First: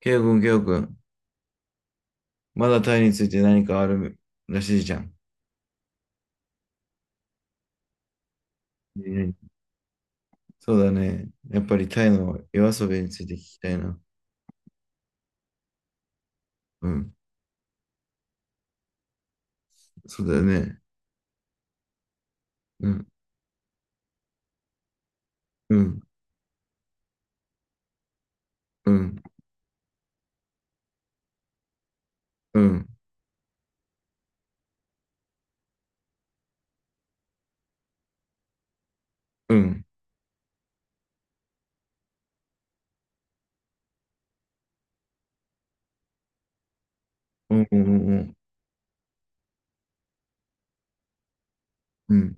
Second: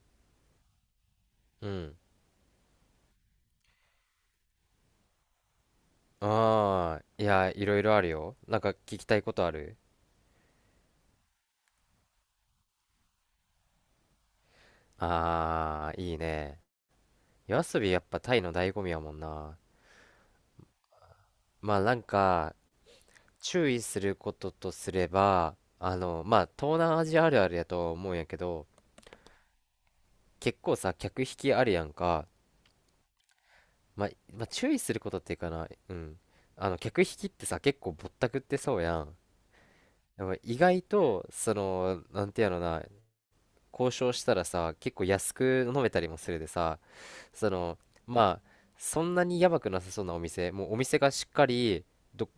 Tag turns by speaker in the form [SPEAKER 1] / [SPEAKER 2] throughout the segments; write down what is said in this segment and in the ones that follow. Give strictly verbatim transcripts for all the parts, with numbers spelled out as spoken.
[SPEAKER 1] ケイオくん、ケイオくん。
[SPEAKER 2] うん。
[SPEAKER 1] まだタイについて何かあるらしいじゃん。
[SPEAKER 2] ああ、いや、いろいろあるよ。なんか聞きた
[SPEAKER 1] う
[SPEAKER 2] いこ
[SPEAKER 1] ん。
[SPEAKER 2] とある？
[SPEAKER 1] そうだね。やっぱりタイの夜遊びについて聞きたいな。
[SPEAKER 2] ああー、いいね。
[SPEAKER 1] うん。
[SPEAKER 2] 夜遊びやっぱタイの醍醐味やもんな。
[SPEAKER 1] そうだよね。
[SPEAKER 2] まあなんか、
[SPEAKER 1] うん。
[SPEAKER 2] 注意することとすれば、
[SPEAKER 1] う
[SPEAKER 2] あ
[SPEAKER 1] ん。
[SPEAKER 2] の、まあ東南アジアあるあるやと思うんやけど、
[SPEAKER 1] うん。
[SPEAKER 2] 結構さ、客引きあるやんか。
[SPEAKER 1] うん。
[SPEAKER 2] まあ、まあ注意することっていうかな、うん。あの、客引きってさ、結構ぼったくってそうやん。
[SPEAKER 1] うん。
[SPEAKER 2] でも意外と、その、なんてやろな、交渉したらさ、結構安く飲めたりもするでさ、そ
[SPEAKER 1] うん。う
[SPEAKER 2] の
[SPEAKER 1] ん。うん。
[SPEAKER 2] まあ、そんなにやばくなさそうなお店、もうお店がしっかり
[SPEAKER 1] う
[SPEAKER 2] ど
[SPEAKER 1] ん。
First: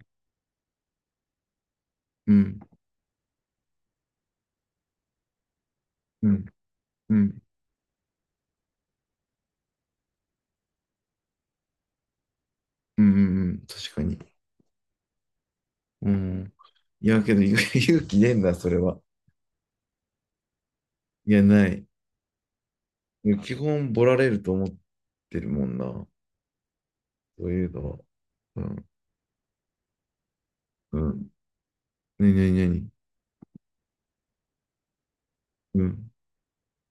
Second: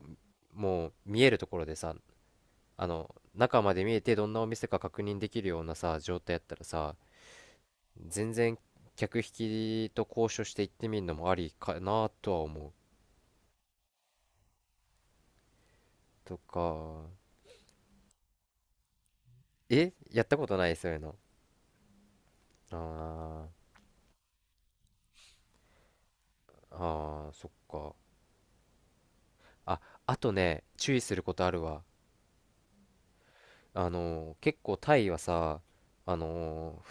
[SPEAKER 2] もう見えるところでさ、
[SPEAKER 1] うん。
[SPEAKER 2] あの中まで見えてどんなお店か確認できるようなさ状
[SPEAKER 1] う
[SPEAKER 2] 態やっ
[SPEAKER 1] ん。
[SPEAKER 2] たらさ、全然、客引きと交渉して行ってみるのもありかなとは思う、
[SPEAKER 1] うん。うん、確かに。う
[SPEAKER 2] と
[SPEAKER 1] ん。
[SPEAKER 2] か。
[SPEAKER 1] いや、けど、ゆ 勇気ねえんだ、それは。
[SPEAKER 2] えやったことない、そういうの？
[SPEAKER 1] いや、ない。
[SPEAKER 2] あ
[SPEAKER 1] 基本、ボラれると思ってるもんな。そ
[SPEAKER 2] ーあー、そ
[SPEAKER 1] う
[SPEAKER 2] っ
[SPEAKER 1] いうの
[SPEAKER 2] か。
[SPEAKER 1] は。うん。
[SPEAKER 2] ああとね、注
[SPEAKER 1] う
[SPEAKER 2] 意する
[SPEAKER 1] ん。
[SPEAKER 2] ことあるわ。
[SPEAKER 1] なになになに。
[SPEAKER 2] あのー結構タイはさ、
[SPEAKER 1] うん。
[SPEAKER 2] あの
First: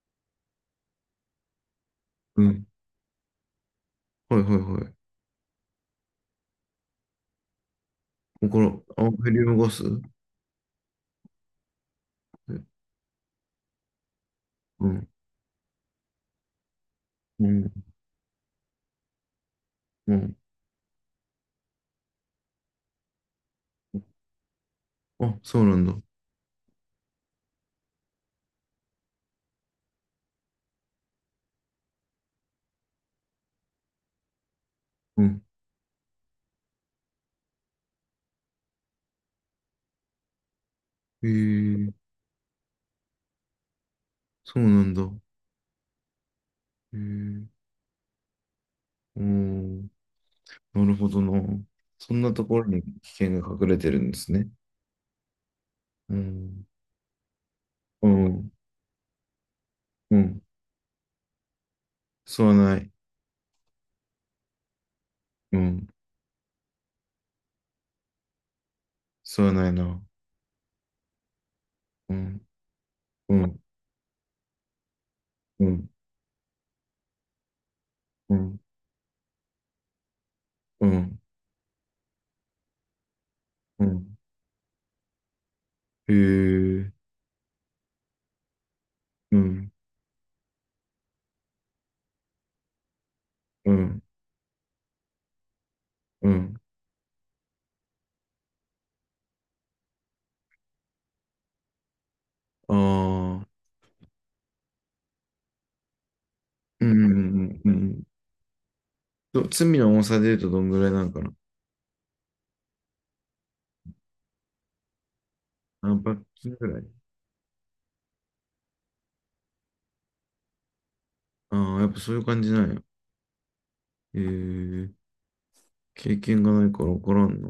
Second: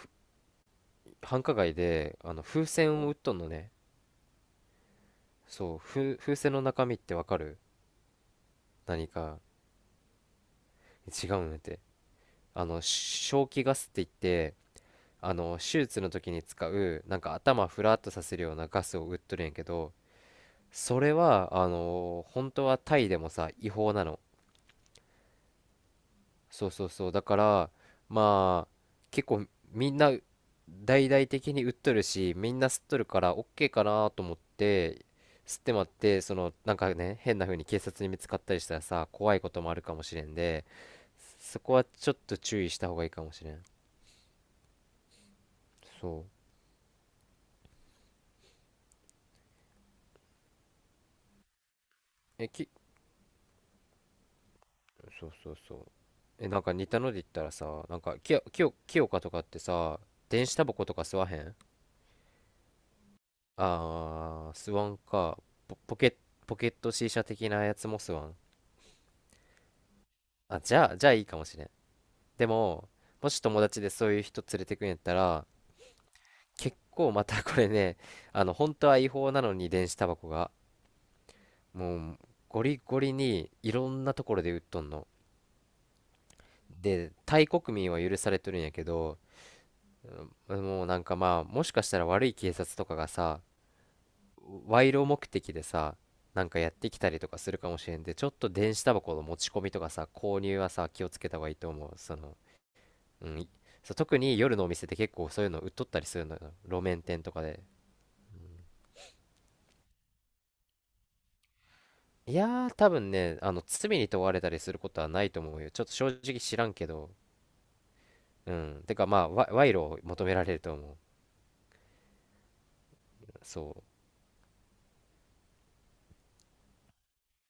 [SPEAKER 2] 繁華街で、あ
[SPEAKER 1] う
[SPEAKER 2] の
[SPEAKER 1] ん。
[SPEAKER 2] 風船を売っとんのね。
[SPEAKER 1] はいはいはい。
[SPEAKER 2] そう、風、風船の中身ってわかる？
[SPEAKER 1] この、あ、
[SPEAKER 2] 何
[SPEAKER 1] ヘリ
[SPEAKER 2] か
[SPEAKER 1] ウムガス。うん、
[SPEAKER 2] 違うんやて。あの正気ガスって言って、あの手術の時に使う、なんか
[SPEAKER 1] う
[SPEAKER 2] 頭
[SPEAKER 1] ん、
[SPEAKER 2] フラッとさせるようなガスを売っとるんやけど、
[SPEAKER 1] うん。
[SPEAKER 2] それは、あの本当はタイでもさ違法なの。
[SPEAKER 1] あ、そうなんだ。
[SPEAKER 2] そうそうそう、だから、まあ結構みんな大々的に売っとるし、みんな吸っとるから OK かなと思って
[SPEAKER 1] うん。
[SPEAKER 2] 吸ってまって、そのなんかね、変な風に警察に見つかったりしたらさ、怖いこともあるかもしれんで、
[SPEAKER 1] へ
[SPEAKER 2] そこは
[SPEAKER 1] え、
[SPEAKER 2] ちょっと注意した方がいいかもしれん。
[SPEAKER 1] そうなんだ。
[SPEAKER 2] そ
[SPEAKER 1] へえ、うん。なるほどな。そんな
[SPEAKER 2] う
[SPEAKER 1] と
[SPEAKER 2] え
[SPEAKER 1] ころ
[SPEAKER 2] き
[SPEAKER 1] に危険が隠れてるんですね。
[SPEAKER 2] そうそうそう。
[SPEAKER 1] う
[SPEAKER 2] えなん
[SPEAKER 1] ん、
[SPEAKER 2] か似たので言ったらさ、なん
[SPEAKER 1] う
[SPEAKER 2] かきよ
[SPEAKER 1] ん、
[SPEAKER 2] きよきよかとかってさ、
[SPEAKER 1] うん。
[SPEAKER 2] 電子タバコとか吸わへん？
[SPEAKER 1] 吸わない。
[SPEAKER 2] あー、スワンか。
[SPEAKER 1] う
[SPEAKER 2] ポ、
[SPEAKER 1] ん、
[SPEAKER 2] ポケ、ポケット C 社的なやつもスワン。
[SPEAKER 1] 吸わないな。
[SPEAKER 2] あ、じゃあ、じゃあいいかもしれん。
[SPEAKER 1] うん、
[SPEAKER 2] でも、も
[SPEAKER 1] う
[SPEAKER 2] し友
[SPEAKER 1] ん、
[SPEAKER 2] 達でそういう人連れてくんやったら、
[SPEAKER 1] うん、
[SPEAKER 2] 結構またこれね、
[SPEAKER 1] う
[SPEAKER 2] あの、
[SPEAKER 1] ん、
[SPEAKER 2] 本当は違法なのに電子タバコが、
[SPEAKER 1] うん、
[SPEAKER 2] もう、ゴリゴリにい
[SPEAKER 1] う
[SPEAKER 2] ろんな
[SPEAKER 1] ん。
[SPEAKER 2] ところで売っとんの。
[SPEAKER 1] へえ、
[SPEAKER 2] で、タイ国民は許されとるんやけど、
[SPEAKER 1] うん、
[SPEAKER 2] うん、もうなんかまあ、もしかしたら悪い警察とかがさ、
[SPEAKER 1] うん、
[SPEAKER 2] 賄賂目的でさ、
[SPEAKER 1] う
[SPEAKER 2] なん
[SPEAKER 1] ん。
[SPEAKER 2] かやってきたりとかするかもしれんで、ちょっと電子タバコの持ち込みとかさ、購入はさ、気をつけた方がいいと思う。その、
[SPEAKER 1] あ
[SPEAKER 2] うん、
[SPEAKER 1] あ、
[SPEAKER 2] いそう、特に夜のお店って結構そういうの売っとったりするのよ、路
[SPEAKER 1] うん、う
[SPEAKER 2] 面店とかで。
[SPEAKER 1] ん、うん。うん。ど罪の重さで言うとどんぐらいなんかな。
[SPEAKER 2] いやー、多分ね、あの罪に問われたりすることはないと思うよ。ちょっと
[SPEAKER 1] あ、
[SPEAKER 2] 正
[SPEAKER 1] 罰
[SPEAKER 2] 直
[SPEAKER 1] 金
[SPEAKER 2] 知
[SPEAKER 1] ぐ
[SPEAKER 2] らん
[SPEAKER 1] ら
[SPEAKER 2] け
[SPEAKER 1] い。
[SPEAKER 2] ど。うん、てかまあ、わ賄賂を求められると思う。
[SPEAKER 1] ああ、やっぱそういう感じなんや。
[SPEAKER 2] そ
[SPEAKER 1] ええ、経験がないから分からんな。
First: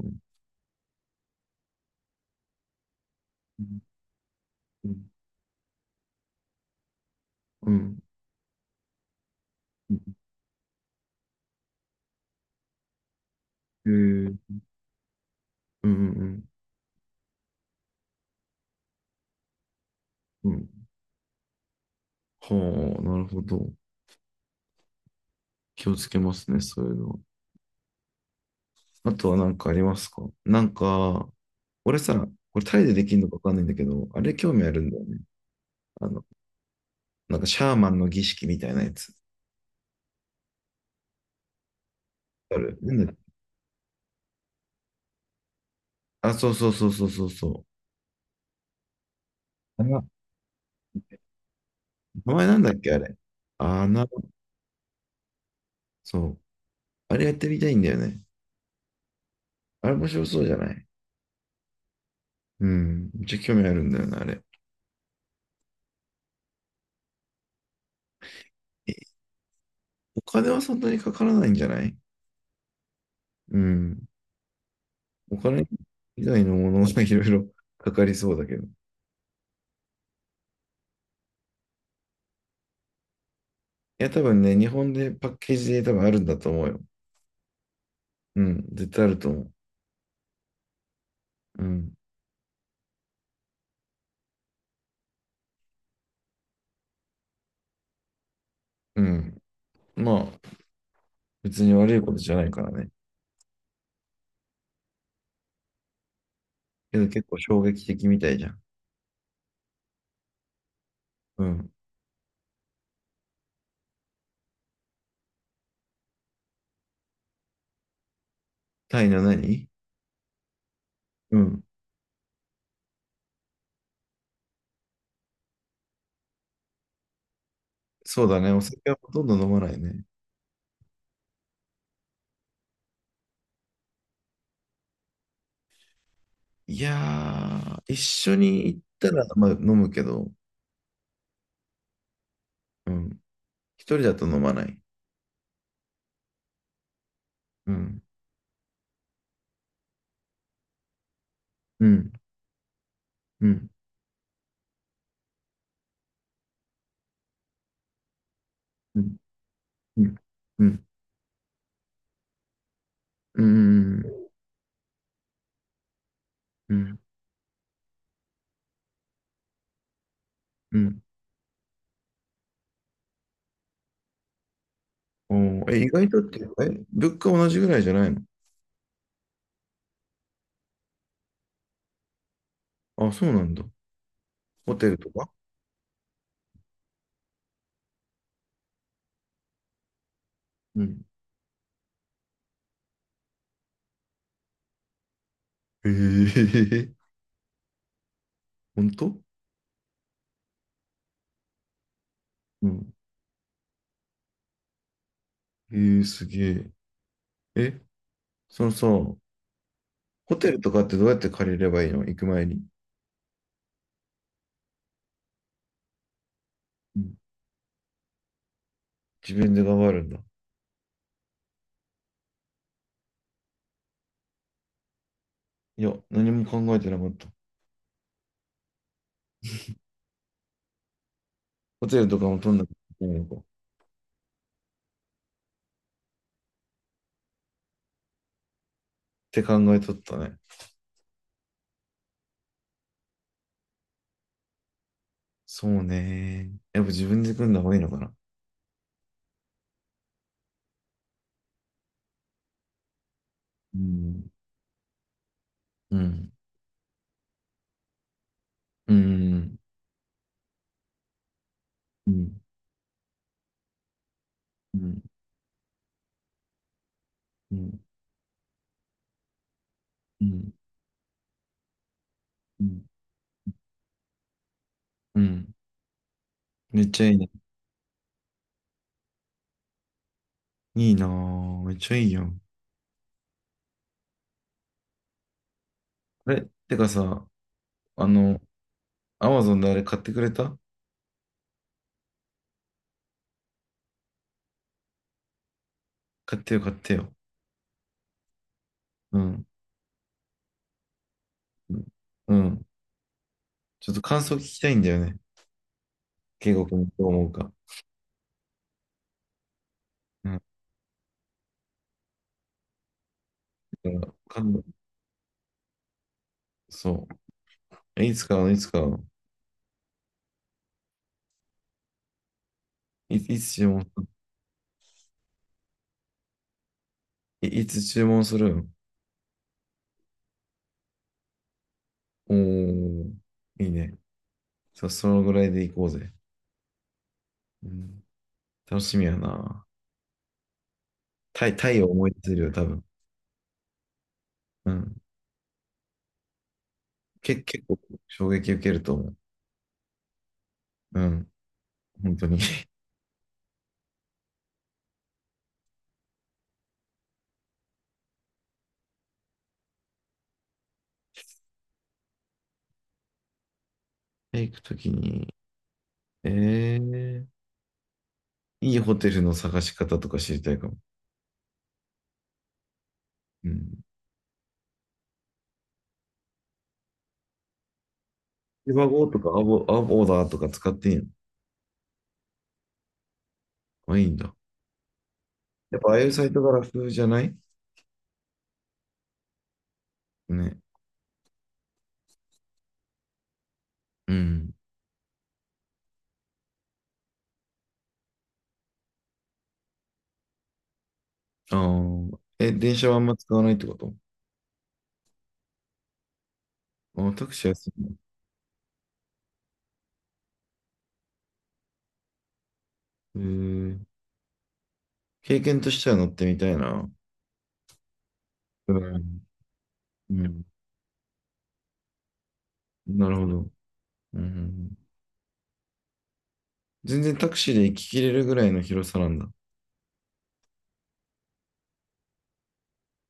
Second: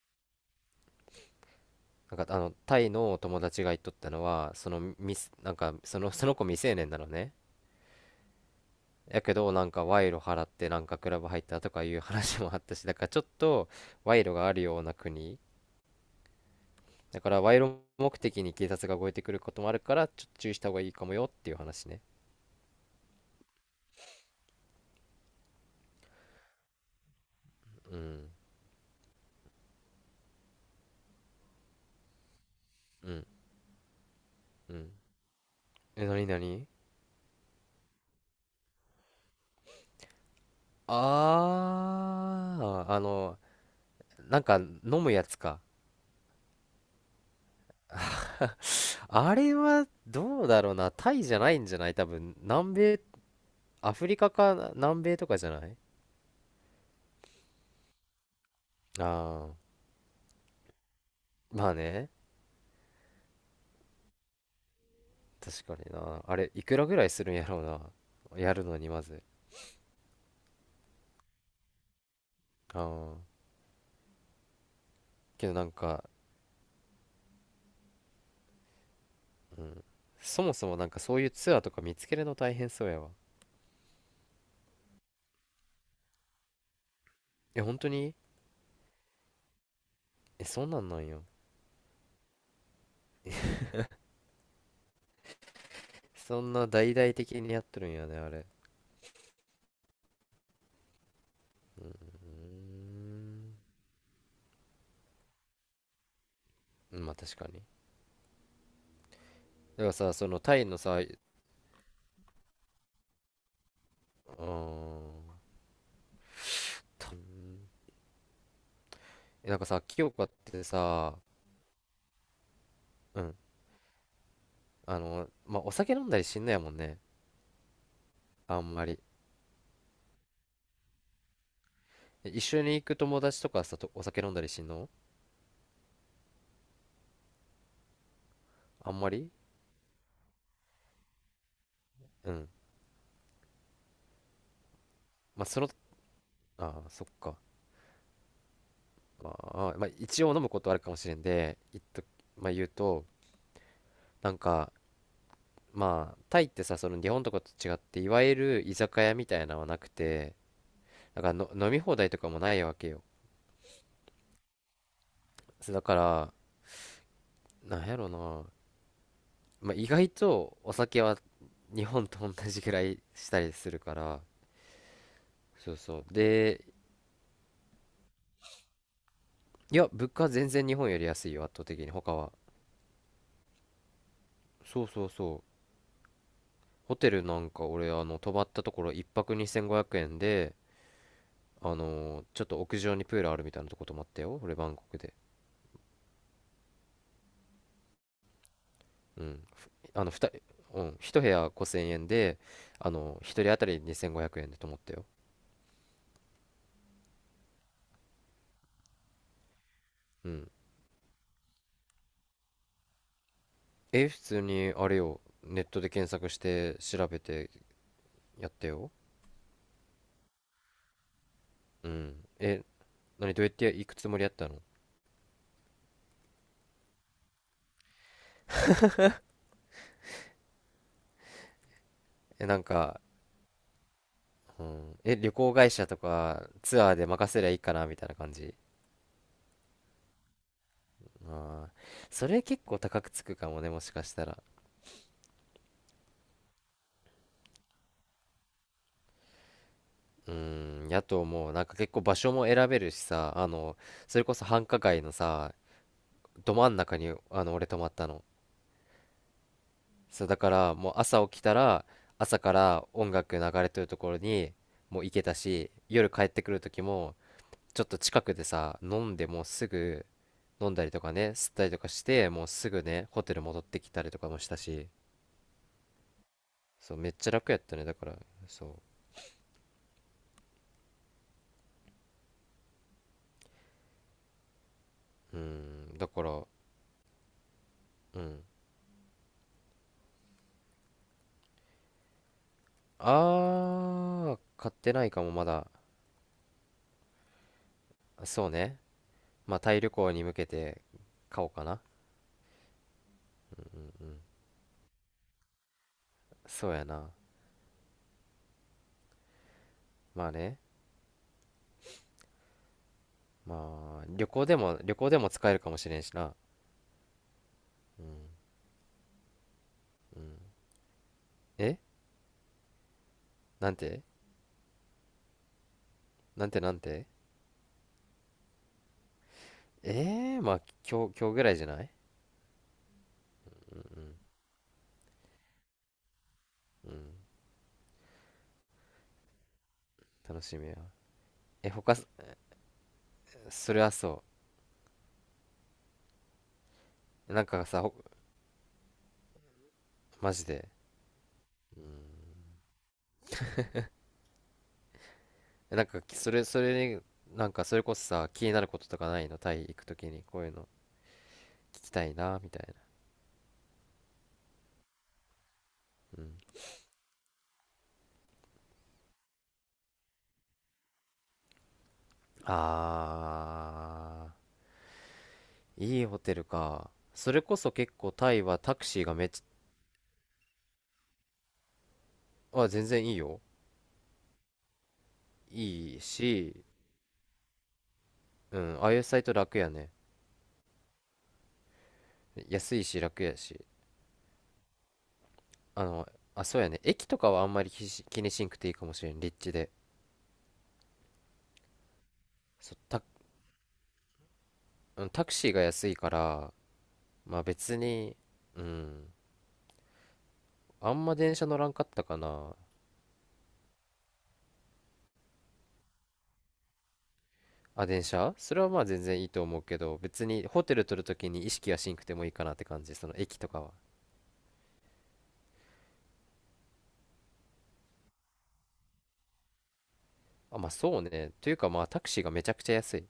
[SPEAKER 2] う、なんか、あのタイの友達が言っとったのは、そ
[SPEAKER 1] う
[SPEAKER 2] の、
[SPEAKER 1] ん。
[SPEAKER 2] ミスなんかその、その子未成年なのね。
[SPEAKER 1] うん。
[SPEAKER 2] やけど、なんか賄賂払って、なんかクラブ入ったとかいう話もあったし、だからちょっと、
[SPEAKER 1] ええ、
[SPEAKER 2] 賄
[SPEAKER 1] う
[SPEAKER 2] 賂があ
[SPEAKER 1] ん、
[SPEAKER 2] るような国
[SPEAKER 1] うん、
[SPEAKER 2] だから、賄賂目的に警察が動いてくることもあるから、ちょっと
[SPEAKER 1] う
[SPEAKER 2] 注
[SPEAKER 1] ん。う
[SPEAKER 2] 意した方が
[SPEAKER 1] ん。
[SPEAKER 2] いいかもよっていう話ね。
[SPEAKER 1] はあ、なるほど。気をつけますね、そういうのは。
[SPEAKER 2] うん、
[SPEAKER 1] あとは何かありますか？なんか、俺さ、これタイでで
[SPEAKER 2] う
[SPEAKER 1] きる
[SPEAKER 2] ん、
[SPEAKER 1] のか分かんないんだけど、あれ興味あ
[SPEAKER 2] う
[SPEAKER 1] るん
[SPEAKER 2] ん。
[SPEAKER 1] だよね。
[SPEAKER 2] え
[SPEAKER 1] あ
[SPEAKER 2] な
[SPEAKER 1] の、
[SPEAKER 2] になに？
[SPEAKER 1] なんかシャーマンの儀式みたいなやつ。ある。
[SPEAKER 2] あ
[SPEAKER 1] な
[SPEAKER 2] ーあ
[SPEAKER 1] んだっけ？
[SPEAKER 2] のなんか飲むやつか？
[SPEAKER 1] あ、そうそうそうそうそうそ
[SPEAKER 2] あれ
[SPEAKER 1] う。あ
[SPEAKER 2] は
[SPEAKER 1] の
[SPEAKER 2] どうだろうな、タイじゃないんじゃない、多
[SPEAKER 1] 名
[SPEAKER 2] 分
[SPEAKER 1] 前なんだ
[SPEAKER 2] 南
[SPEAKER 1] っけ、あ
[SPEAKER 2] 米。
[SPEAKER 1] れ。あ
[SPEAKER 2] ア
[SPEAKER 1] な、
[SPEAKER 2] フリカか南米とかじゃない？
[SPEAKER 1] そう。あれやってみたいんだよね。
[SPEAKER 2] ああ
[SPEAKER 1] あれ面白そうじゃない？
[SPEAKER 2] ー、まあね。
[SPEAKER 1] うん。めっちゃ興味あるんだよな、あれ。
[SPEAKER 2] 確かにな、あれいくらぐらいするんやろうな、やるのに。
[SPEAKER 1] え、
[SPEAKER 2] まず、
[SPEAKER 1] お金はそんなにかからないんじゃない？
[SPEAKER 2] ああ、
[SPEAKER 1] うん。お
[SPEAKER 2] けどな
[SPEAKER 1] 金
[SPEAKER 2] んか、
[SPEAKER 1] 以外のものがいろいろ かかりそうだけど。い
[SPEAKER 2] うん、そもそもなんかそういうツアーとか見つけるの大変そうやわ。
[SPEAKER 1] や、多分ね、日本でパッケージで多分あるんだと思うよ。
[SPEAKER 2] え、本当に？
[SPEAKER 1] うん。絶対あると思う。
[SPEAKER 2] え、そんなんなんよ。
[SPEAKER 1] うん。
[SPEAKER 2] そんな大々的にやってるんやね、あれ。
[SPEAKER 1] うん。まあ、別に
[SPEAKER 2] うー
[SPEAKER 1] 悪いことじゃないからね。
[SPEAKER 2] ん、
[SPEAKER 1] けど
[SPEAKER 2] まあ
[SPEAKER 1] 結
[SPEAKER 2] 確
[SPEAKER 1] 構
[SPEAKER 2] かに。
[SPEAKER 1] 衝
[SPEAKER 2] だ
[SPEAKER 1] 撃的みたいじゃん。
[SPEAKER 2] からさ、そのタイのさ、う
[SPEAKER 1] うん。
[SPEAKER 2] ーん、
[SPEAKER 1] タイの
[SPEAKER 2] えなんか
[SPEAKER 1] 何？
[SPEAKER 2] さ、清香ってさ、
[SPEAKER 1] うん。
[SPEAKER 2] うん、あのまあお酒飲んだりしんのやもんね。
[SPEAKER 1] そうだね。
[SPEAKER 2] あ
[SPEAKER 1] お
[SPEAKER 2] んま
[SPEAKER 1] 酒は
[SPEAKER 2] り。
[SPEAKER 1] ほとんど飲まないね。
[SPEAKER 2] え、一緒に行く友達とかさとお酒飲んだりしんの？
[SPEAKER 1] いやー、一緒に行っ
[SPEAKER 2] あんま
[SPEAKER 1] たら、
[SPEAKER 2] り、
[SPEAKER 1] まあ、飲むけど、
[SPEAKER 2] うん。
[SPEAKER 1] うん。一人だと飲まない。
[SPEAKER 2] まあ、その、ああ、そっか。
[SPEAKER 1] うん、
[SPEAKER 2] まあ、まあ、一応飲むことあるかもしれんで、言っ
[SPEAKER 1] う
[SPEAKER 2] と、
[SPEAKER 1] ん、
[SPEAKER 2] まあ、言うと、
[SPEAKER 1] うん、
[SPEAKER 2] なんか、まあ、タイってさ、その日本とかと違って、いわゆる居
[SPEAKER 1] う
[SPEAKER 2] 酒屋
[SPEAKER 1] ん、
[SPEAKER 2] みたいなのはなく
[SPEAKER 1] うん、
[SPEAKER 2] て、
[SPEAKER 1] うん、
[SPEAKER 2] だからの飲み放題とかもないわけよ。
[SPEAKER 1] うん、うん、
[SPEAKER 2] そうだから、
[SPEAKER 1] うん、
[SPEAKER 2] なんやろな、まあ、意外とお
[SPEAKER 1] う
[SPEAKER 2] 酒
[SPEAKER 1] ん。
[SPEAKER 2] は日本と同じぐらいしたりするから。
[SPEAKER 1] おー
[SPEAKER 2] そう
[SPEAKER 1] え、意
[SPEAKER 2] そ
[SPEAKER 1] 外
[SPEAKER 2] う。
[SPEAKER 1] とって、
[SPEAKER 2] で、
[SPEAKER 1] え、物価同じぐらいじゃないの？
[SPEAKER 2] いや、物価は全然日本より安いよ、圧倒的に、他は。
[SPEAKER 1] あ、そうなんだ。ホ
[SPEAKER 2] そ
[SPEAKER 1] テ
[SPEAKER 2] う
[SPEAKER 1] ル
[SPEAKER 2] そ
[SPEAKER 1] と
[SPEAKER 2] う
[SPEAKER 1] か？
[SPEAKER 2] そう。ホテルなんか俺、あの泊まったところ一泊にせんごひゃくえんで、
[SPEAKER 1] うん。
[SPEAKER 2] あのーちょっと屋上にプールあるみたいなとこ泊まったよ、俺、バンコクで。
[SPEAKER 1] ええ、 本当？
[SPEAKER 2] うんふあの2、うん、ひとへや部屋ごせんえんで、
[SPEAKER 1] う
[SPEAKER 2] あ
[SPEAKER 1] ん。
[SPEAKER 2] の一人当たりにせんごひゃくえんで泊まったよ。
[SPEAKER 1] えー、すげえ。え、そのさ、ホ
[SPEAKER 2] うん
[SPEAKER 1] テルとかってどうやって借りればいいの、行く前に。
[SPEAKER 2] え普通にあれよ、ネットで検索して
[SPEAKER 1] う
[SPEAKER 2] 調
[SPEAKER 1] ん。
[SPEAKER 2] べてやったよ。
[SPEAKER 1] 自分で頑張るんだ。
[SPEAKER 2] うんえ何、どうやって行くつもりやったの？
[SPEAKER 1] いや、何も考えてなかった。ホテルとかも
[SPEAKER 2] え
[SPEAKER 1] 取
[SPEAKER 2] な
[SPEAKER 1] ん
[SPEAKER 2] ん
[SPEAKER 1] なきゃい
[SPEAKER 2] か、
[SPEAKER 1] けないのかっ
[SPEAKER 2] うん、え旅行会社とかツアーで任せりゃいいかなみたいな感じ。
[SPEAKER 1] て考えとったね。
[SPEAKER 2] ああ、それ結構高くつくかもね、もしかしたら。
[SPEAKER 1] そうね。やっぱ自分で組んだ方がいいのかな。
[SPEAKER 2] うーん、やと思う。なんか結構場所も選べるしさ、あの、
[SPEAKER 1] う
[SPEAKER 2] それ
[SPEAKER 1] ん、
[SPEAKER 2] こそ繁華街のさ、
[SPEAKER 1] うん、
[SPEAKER 2] ど真ん中に、あの、俺泊まったの。
[SPEAKER 1] うん、
[SPEAKER 2] そう、だからもう朝起きたら、
[SPEAKER 1] う
[SPEAKER 2] 朝
[SPEAKER 1] ん、
[SPEAKER 2] から音楽流れてるところに
[SPEAKER 1] う
[SPEAKER 2] も
[SPEAKER 1] ん、
[SPEAKER 2] う行けたし、夜帰ってくる時も、
[SPEAKER 1] うん、
[SPEAKER 2] ちょっと近くでさ、飲んでもうすぐ
[SPEAKER 1] うん、
[SPEAKER 2] 飲んだりとかね、吸ったりとかして、もう
[SPEAKER 1] う
[SPEAKER 2] すぐ
[SPEAKER 1] ん、
[SPEAKER 2] ね、ホテル戻ってきたりとかもしたし、
[SPEAKER 1] うん。めっ
[SPEAKER 2] そう、
[SPEAKER 1] ちゃ
[SPEAKER 2] め
[SPEAKER 1] い
[SPEAKER 2] っ
[SPEAKER 1] いね。
[SPEAKER 2] ちゃ楽やったね、だから、そ
[SPEAKER 1] いいなぁ。めっちゃいいやん。
[SPEAKER 2] う。うん、だか
[SPEAKER 1] あ
[SPEAKER 2] ら、
[SPEAKER 1] れ、てかさ、あ
[SPEAKER 2] う
[SPEAKER 1] の、
[SPEAKER 2] ん。
[SPEAKER 1] アマゾンであれ買ってくれた？
[SPEAKER 2] あー、買ってないかも、まだ。
[SPEAKER 1] 買ってよ、買ってよ。
[SPEAKER 2] そうね。
[SPEAKER 1] うん。
[SPEAKER 2] まあ、タイ旅行に向けて買おうか
[SPEAKER 1] う
[SPEAKER 2] な。
[SPEAKER 1] ん。うん。
[SPEAKER 2] う
[SPEAKER 1] ち
[SPEAKER 2] ん。
[SPEAKER 1] ょっと感想聞きたいんだよね。圭吾
[SPEAKER 2] そうや
[SPEAKER 1] 君どう
[SPEAKER 2] な。
[SPEAKER 1] 思うか。
[SPEAKER 2] ま
[SPEAKER 1] う
[SPEAKER 2] あ
[SPEAKER 1] ん。
[SPEAKER 2] ね。
[SPEAKER 1] だ
[SPEAKER 2] まあ、
[SPEAKER 1] から、
[SPEAKER 2] 旅行
[SPEAKER 1] 感
[SPEAKER 2] で
[SPEAKER 1] 動。
[SPEAKER 2] も、旅行でも使えるかもしれんしな。
[SPEAKER 1] そう。
[SPEAKER 2] う
[SPEAKER 1] いつ
[SPEAKER 2] ん。
[SPEAKER 1] 買うの？いつ買うの？
[SPEAKER 2] え
[SPEAKER 1] い、いつ注
[SPEAKER 2] なん
[SPEAKER 1] 文す
[SPEAKER 2] て
[SPEAKER 1] る？
[SPEAKER 2] なんてなんて？
[SPEAKER 1] い、いつ注文するの？
[SPEAKER 2] えー、まあ、今日、今日ぐらいじゃない？
[SPEAKER 1] おー、いいね。
[SPEAKER 2] うん。
[SPEAKER 1] さ、そのぐらいで行こうぜ。
[SPEAKER 2] うん。
[SPEAKER 1] うん。楽しみやなぁ。
[SPEAKER 2] 楽しみや。
[SPEAKER 1] タイ、
[SPEAKER 2] え、
[SPEAKER 1] タイを
[SPEAKER 2] 他、
[SPEAKER 1] 思い出せるよ、多分。
[SPEAKER 2] それはそ
[SPEAKER 1] うん。
[SPEAKER 2] う。
[SPEAKER 1] け、
[SPEAKER 2] なん
[SPEAKER 1] 結
[SPEAKER 2] か
[SPEAKER 1] 構
[SPEAKER 2] さ、ほ
[SPEAKER 1] 衝撃受けると思う。
[SPEAKER 2] マジで。
[SPEAKER 1] うん。
[SPEAKER 2] う
[SPEAKER 1] 本当に。
[SPEAKER 2] ん。えなんか、それ、それに、なんか、それこそさ、気になることとかないの、タイ行くときに、こういうの聞きたいな、みたいな。
[SPEAKER 1] タイ行くときに、
[SPEAKER 2] うん。
[SPEAKER 1] えー、いいホテルの探し方とか知りたいかも。
[SPEAKER 2] あ
[SPEAKER 1] うん。
[SPEAKER 2] ー、いいホテルか。それこそ結構タイは
[SPEAKER 1] シ
[SPEAKER 2] タク
[SPEAKER 1] バ
[SPEAKER 2] シー
[SPEAKER 1] ゴ
[SPEAKER 2] が
[SPEAKER 1] と
[SPEAKER 2] め
[SPEAKER 1] か
[SPEAKER 2] っ
[SPEAKER 1] ア
[SPEAKER 2] ち
[SPEAKER 1] ボ、アボーダーとか使っていいの？
[SPEAKER 2] ゃ、あ、全然いいよ。
[SPEAKER 1] あ、いいんだ。やっぱあ
[SPEAKER 2] い
[SPEAKER 1] あ
[SPEAKER 2] い
[SPEAKER 1] いうサイトが
[SPEAKER 2] し、
[SPEAKER 1] 楽じゃない？
[SPEAKER 2] うん、ああいうサイト楽やね。
[SPEAKER 1] ね。
[SPEAKER 2] 安いし楽やし。
[SPEAKER 1] うん。
[SPEAKER 2] あの、あ、そうやね。駅とかはあんまり気し気にしんくていいかもしれん、立地で。
[SPEAKER 1] ああ。え、
[SPEAKER 2] そ
[SPEAKER 1] 電
[SPEAKER 2] う、
[SPEAKER 1] 車はあ
[SPEAKER 2] タ、
[SPEAKER 1] んま使わないってこと？
[SPEAKER 2] うん、タクシーが安いから、
[SPEAKER 1] あ、タク
[SPEAKER 2] まあ
[SPEAKER 1] シー安い
[SPEAKER 2] 別
[SPEAKER 1] な。
[SPEAKER 2] に、うん、あんま電車乗らんかったかな。
[SPEAKER 1] えー、経験としては乗ってみたいな。
[SPEAKER 2] あ、電車、それは
[SPEAKER 1] う
[SPEAKER 2] まあ全
[SPEAKER 1] ん。
[SPEAKER 2] 然いいと思うけど、
[SPEAKER 1] う
[SPEAKER 2] 別
[SPEAKER 1] ん。
[SPEAKER 2] にホテル取るときに意識はしんくてもいいかなって感じ、そ
[SPEAKER 1] な
[SPEAKER 2] の
[SPEAKER 1] るほ
[SPEAKER 2] 駅と
[SPEAKER 1] ど。
[SPEAKER 2] かは。
[SPEAKER 1] うん。全然タクシーで行ききれるぐらいの広さなんだ。
[SPEAKER 2] あ、まあそうね。というか、まあタクシーがめちゃくちゃ安い。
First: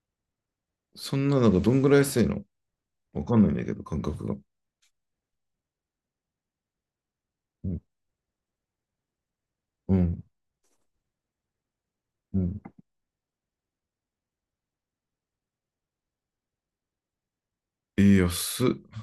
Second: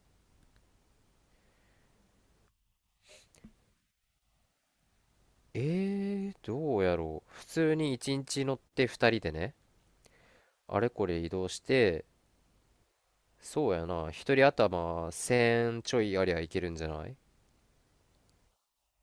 [SPEAKER 1] そんなのがどんぐらい安いの？わかんないんだけど、感覚が。
[SPEAKER 2] えー、どうやろう。普
[SPEAKER 1] う
[SPEAKER 2] 通
[SPEAKER 1] ん。
[SPEAKER 2] にいちにち乗ってふたりでね、
[SPEAKER 1] うん。
[SPEAKER 2] あれこれ移動して、
[SPEAKER 1] うん。
[SPEAKER 2] そうやな、ひとり頭せんちょいありゃいけるんじゃない？
[SPEAKER 1] えー、安っ。